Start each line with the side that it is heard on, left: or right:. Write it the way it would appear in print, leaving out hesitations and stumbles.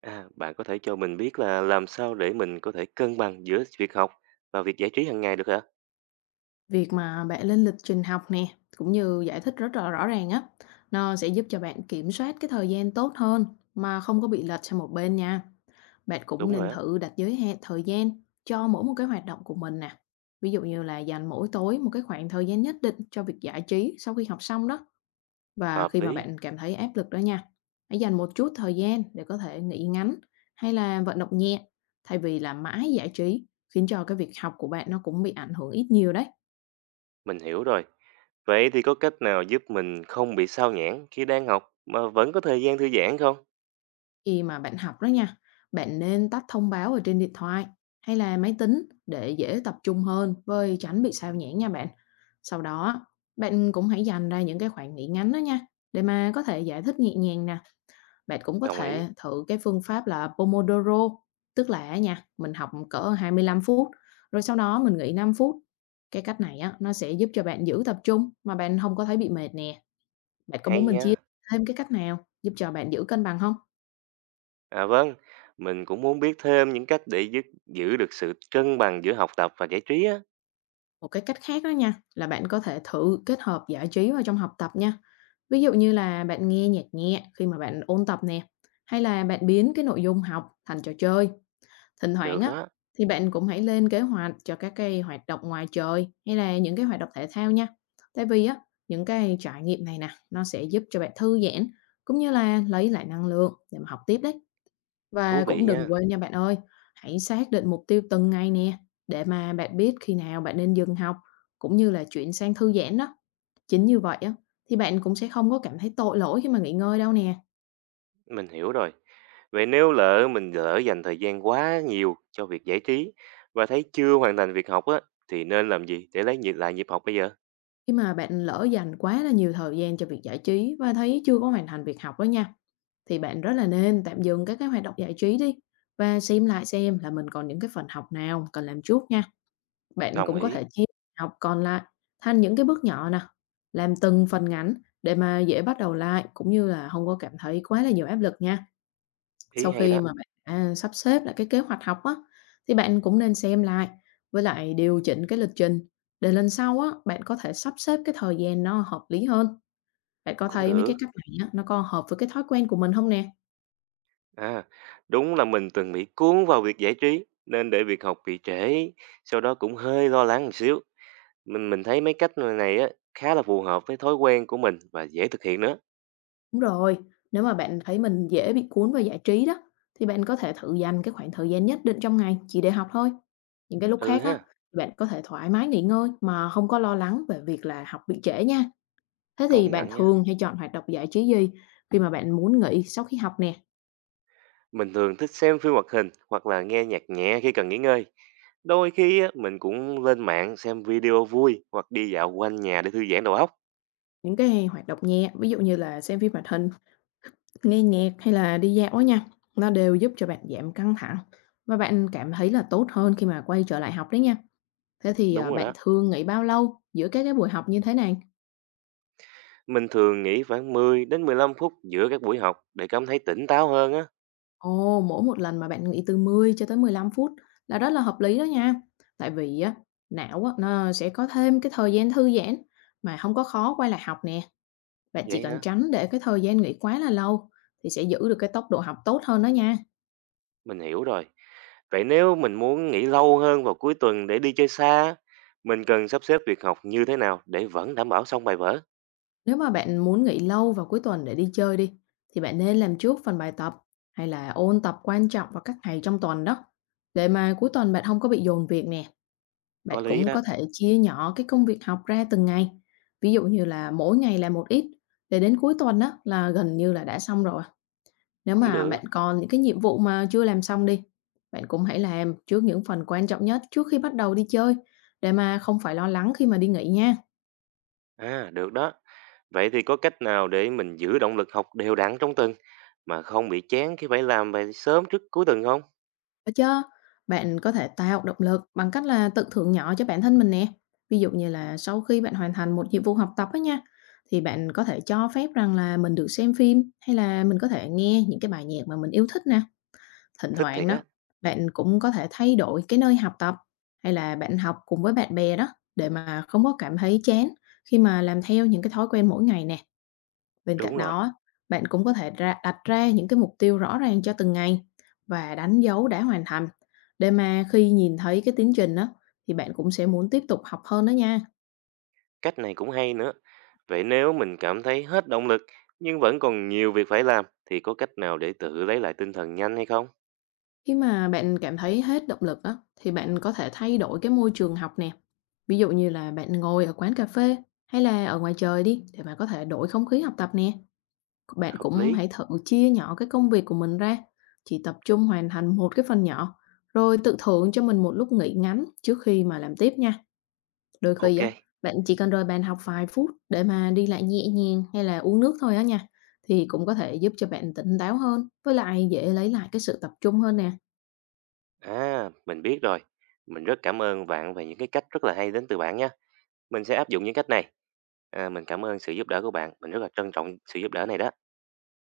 right: À, bạn có thể cho mình biết là làm sao để mình có thể cân bằng giữa việc học và việc giải trí hàng ngày được hả?
left: Việc mà bạn lên lịch trình học nè, cũng như giải thích rất là rõ ràng á, nó sẽ giúp cho bạn kiểm soát cái thời gian tốt hơn mà không có bị lệch sang một bên nha. Bạn cũng
right: Đúng rồi
left: nên
right: á,
left: thử đặt giới hạn thời gian cho mỗi một cái hoạt động của mình nè. Ví dụ như là dành mỗi tối một cái khoảng thời gian nhất định cho việc giải trí sau khi học xong đó. Và
right: hợp
left: khi mà
right: lý,
left: bạn cảm thấy áp lực đó nha, hãy dành một chút thời gian để có thể nghỉ ngắn hay là vận động nhẹ thay vì là mãi giải trí khiến cho cái việc học của bạn nó cũng bị ảnh hưởng ít nhiều đấy.
right: mình hiểu rồi. Vậy thì có cách nào giúp mình không bị sao nhãng khi đang học mà vẫn có thời gian thư giãn không?
left: Khi mà bạn học đó nha, bạn nên tắt thông báo ở trên điện thoại hay là máy tính để dễ tập trung hơn với tránh bị sao nhãng nha bạn. Sau đó, bạn cũng hãy dành ra những cái khoảng nghỉ ngắn đó nha, để mà có thể giải thích nhẹ nhàng nè. Bạn cũng có
right: Đồng ý,
left: thể thử cái phương pháp là Pomodoro, tức là á nha, mình học cỡ 25 phút, rồi sau đó mình nghỉ 5 phút. Cái cách này á, nó sẽ giúp cho bạn giữ tập trung mà bạn không có thấy bị mệt nè. Bạn có
right: hay
left: muốn mình chia
right: nha.
left: thêm cái cách nào giúp cho bạn giữ cân bằng không?
right: À vâng, mình cũng muốn biết thêm những cách để giữ được sự cân bằng giữa học tập và giải trí á.
left: Một cái cách khác đó nha, là bạn có thể thử kết hợp giải trí vào trong học tập nha. Ví dụ như là bạn nghe nhạc nhẹ khi mà bạn ôn tập nè, hay là bạn biến cái nội dung học thành trò chơi. Thỉnh thoảng
right: Được
left: á,
right: đó,
left: thì bạn cũng hãy lên kế hoạch cho các cái hoạt động ngoài trời hay là những cái hoạt động thể thao nha. Tại vì á, những cái trải nghiệm này nè, nó sẽ giúp cho bạn thư giãn cũng như là lấy lại năng lượng để mà học tiếp đấy.
right: thú
left: Và
right: vị
left: cũng đừng
right: nha.
left: quên nha bạn ơi, hãy xác định mục tiêu từng ngày nè, để mà bạn biết khi nào bạn nên dừng học, cũng như là chuyển sang thư giãn đó. Chính như vậy á, thì bạn cũng sẽ không có cảm thấy tội lỗi khi mà nghỉ ngơi đâu nè.
right: Mình hiểu rồi. Vậy nếu lỡ mình dành thời gian quá nhiều cho việc giải trí và thấy chưa hoàn thành việc học á, thì nên làm gì để lấy lại nhịp học bây giờ?
left: Khi mà bạn lỡ dành quá là nhiều thời gian cho việc giải trí và thấy chưa có hoàn thành việc học đó nha, thì bạn rất là nên tạm dừng các cái hoạt động giải trí đi và xem lại xem là mình còn những cái phần học nào cần làm trước nha. Bạn
right: Đồng
left: cũng có
right: ý,
left: thể chia học còn lại thành những cái bước nhỏ nè, làm từng phần ngắn để mà dễ bắt đầu lại cũng như là không có cảm thấy quá là nhiều áp lực nha.
right: ý
left: Sau
right: hay
left: khi
right: đó,
left: mà bạn đã sắp xếp lại cái kế hoạch học á, thì bạn cũng nên xem lại với lại điều chỉnh cái lịch trình để lần sau á, bạn có thể sắp xếp cái thời gian nó hợp lý hơn. Bạn có
right: cũng
left: thấy mấy cái
right: được.
left: cách này á, nó có hợp với cái thói quen của mình không nè?
right: À, đúng là mình từng bị cuốn vào việc giải trí nên để việc học bị trễ, sau đó cũng hơi lo lắng một xíu. Mình thấy mấy cách này á khá là phù hợp với thói quen của mình và dễ thực hiện nữa.
left: Đúng rồi, nếu mà bạn thấy mình dễ bị cuốn vào giải trí đó, thì bạn có thể thử dành cái khoảng thời gian nhất định trong ngày chỉ để học thôi. Những cái lúc
right: Ừ
left: khác á,
right: ha,
left: bạn có thể thoải mái nghỉ ngơi mà không có lo lắng về việc là học bị trễ nha. Thế thì
right: công
left: bạn
right: nhận nha.
left: thường hay chọn hoạt động giải trí gì khi mà bạn muốn nghỉ sau khi học nè?
right: Mình thường thích xem phim hoạt hình hoặc là nghe nhạc nhẹ khi cần nghỉ ngơi. Đôi khi á, mình cũng lên mạng xem video vui hoặc đi dạo quanh nhà để thư giãn đầu óc.
left: Những cái hoạt động nhẹ, ví dụ như là xem phim hoạt hình, nghe nhạc hay là đi dạo á nha, nó đều giúp cho bạn giảm căng thẳng và bạn cảm thấy là tốt hơn khi mà quay trở lại học đấy nha. Thế thì
right: Đúng
left: à,
right: rồi
left: bạn
right: đó.
left: thường nghỉ bao lâu giữa các cái buổi học như thế này?
right: Mình thường nghỉ khoảng 10 đến 15 phút giữa các buổi học để cảm thấy tỉnh táo hơn á.
left: Ồ, mỗi một lần mà bạn nghỉ từ 10 cho tới 15 phút là rất là hợp lý đó nha. Tại vì á, não á, nó sẽ có thêm cái thời gian thư giãn mà không có khó quay lại học nè. Bạn chỉ
right: Vậy
left: cần
right: hả?
left: tránh để cái thời gian nghỉ quá là lâu thì sẽ giữ được cái tốc độ học tốt hơn đó nha.
right: Mình hiểu rồi. Vậy nếu mình muốn nghỉ lâu hơn vào cuối tuần để đi chơi xa, mình cần sắp xếp việc học như thế nào để vẫn đảm bảo xong bài vở?
left: Nếu mà bạn muốn nghỉ lâu vào cuối tuần để đi chơi đi, thì bạn nên làm trước phần bài tập hay là ôn tập quan trọng vào các ngày trong tuần đó, để mà cuối tuần bạn không có bị dồn việc nè. Bạn
right: Có lý
left: cũng
right: đó,
left: có thể chia nhỏ cái công việc học ra từng ngày. Ví dụ như là mỗi ngày làm một ít, để đến cuối tuần đó là gần như là đã xong rồi. Nếu
right: cũng
left: mà
right: được.
left: bạn còn những cái nhiệm vụ mà chưa làm xong đi, bạn cũng hãy làm trước những phần quan trọng nhất trước khi bắt đầu đi chơi để mà không phải lo lắng khi mà đi nghỉ nha.
right: À, được đó. Vậy thì có cách nào để mình giữ động lực học đều đặn trong tuần? Mà không bị chán khi phải làm bài sớm trước cuối tuần không?
left: Có chứ, bạn có thể tạo động lực bằng cách là tự thưởng nhỏ cho bản thân mình nè. Ví dụ như là sau khi bạn hoàn thành một nhiệm vụ học tập á nha, thì bạn có thể cho phép rằng là mình được xem phim hay là mình có thể nghe những cái bài nhạc mà mình yêu thích nè. Thỉnh
right: Thích
left: thoảng
right: thiệt
left: đó,
right: á.
left: bạn cũng có thể thay đổi cái nơi học tập hay là bạn học cùng với bạn bè đó để mà không có cảm thấy chán khi mà làm theo những cái thói quen mỗi ngày nè. Bên cạnh
right: Đúng rồi,
left: đó, bạn cũng có thể ra đặt ra những cái mục tiêu rõ ràng cho từng ngày và đánh dấu đã hoàn thành để mà khi nhìn thấy cái tiến trình đó thì bạn cũng sẽ muốn tiếp tục học hơn đó nha.
right: cách này cũng hay nữa. Vậy nếu mình cảm thấy hết động lực nhưng vẫn còn nhiều việc phải làm thì có cách nào để tự lấy lại tinh thần nhanh hay không?
left: Khi mà bạn cảm thấy hết động lực á thì bạn có thể thay đổi cái môi trường học nè. Ví dụ như là bạn ngồi ở quán cà phê hay là ở ngoài trời đi để mà có thể đổi không khí học tập nè. Bạn
right: Hợp
left: cũng
right: lý.
left: hãy thử chia nhỏ cái công việc của mình ra, chỉ tập trung hoàn thành một cái phần nhỏ rồi tự thưởng cho mình một lúc nghỉ ngắn trước khi mà làm tiếp nha. Đôi khi
right: Ok.
left: á, bạn chỉ cần rời bàn học vài phút để mà đi lại nhẹ nhàng hay là uống nước thôi á nha, thì cũng có thể giúp cho bạn tỉnh táo hơn, với lại dễ lấy lại cái sự tập trung hơn nè.
right: À, mình biết rồi. Mình rất cảm ơn bạn về những cái cách rất là hay đến từ bạn nha. Mình sẽ áp dụng những cách này. À, mình cảm ơn sự giúp đỡ của bạn. Mình rất là trân trọng sự giúp đỡ này đó.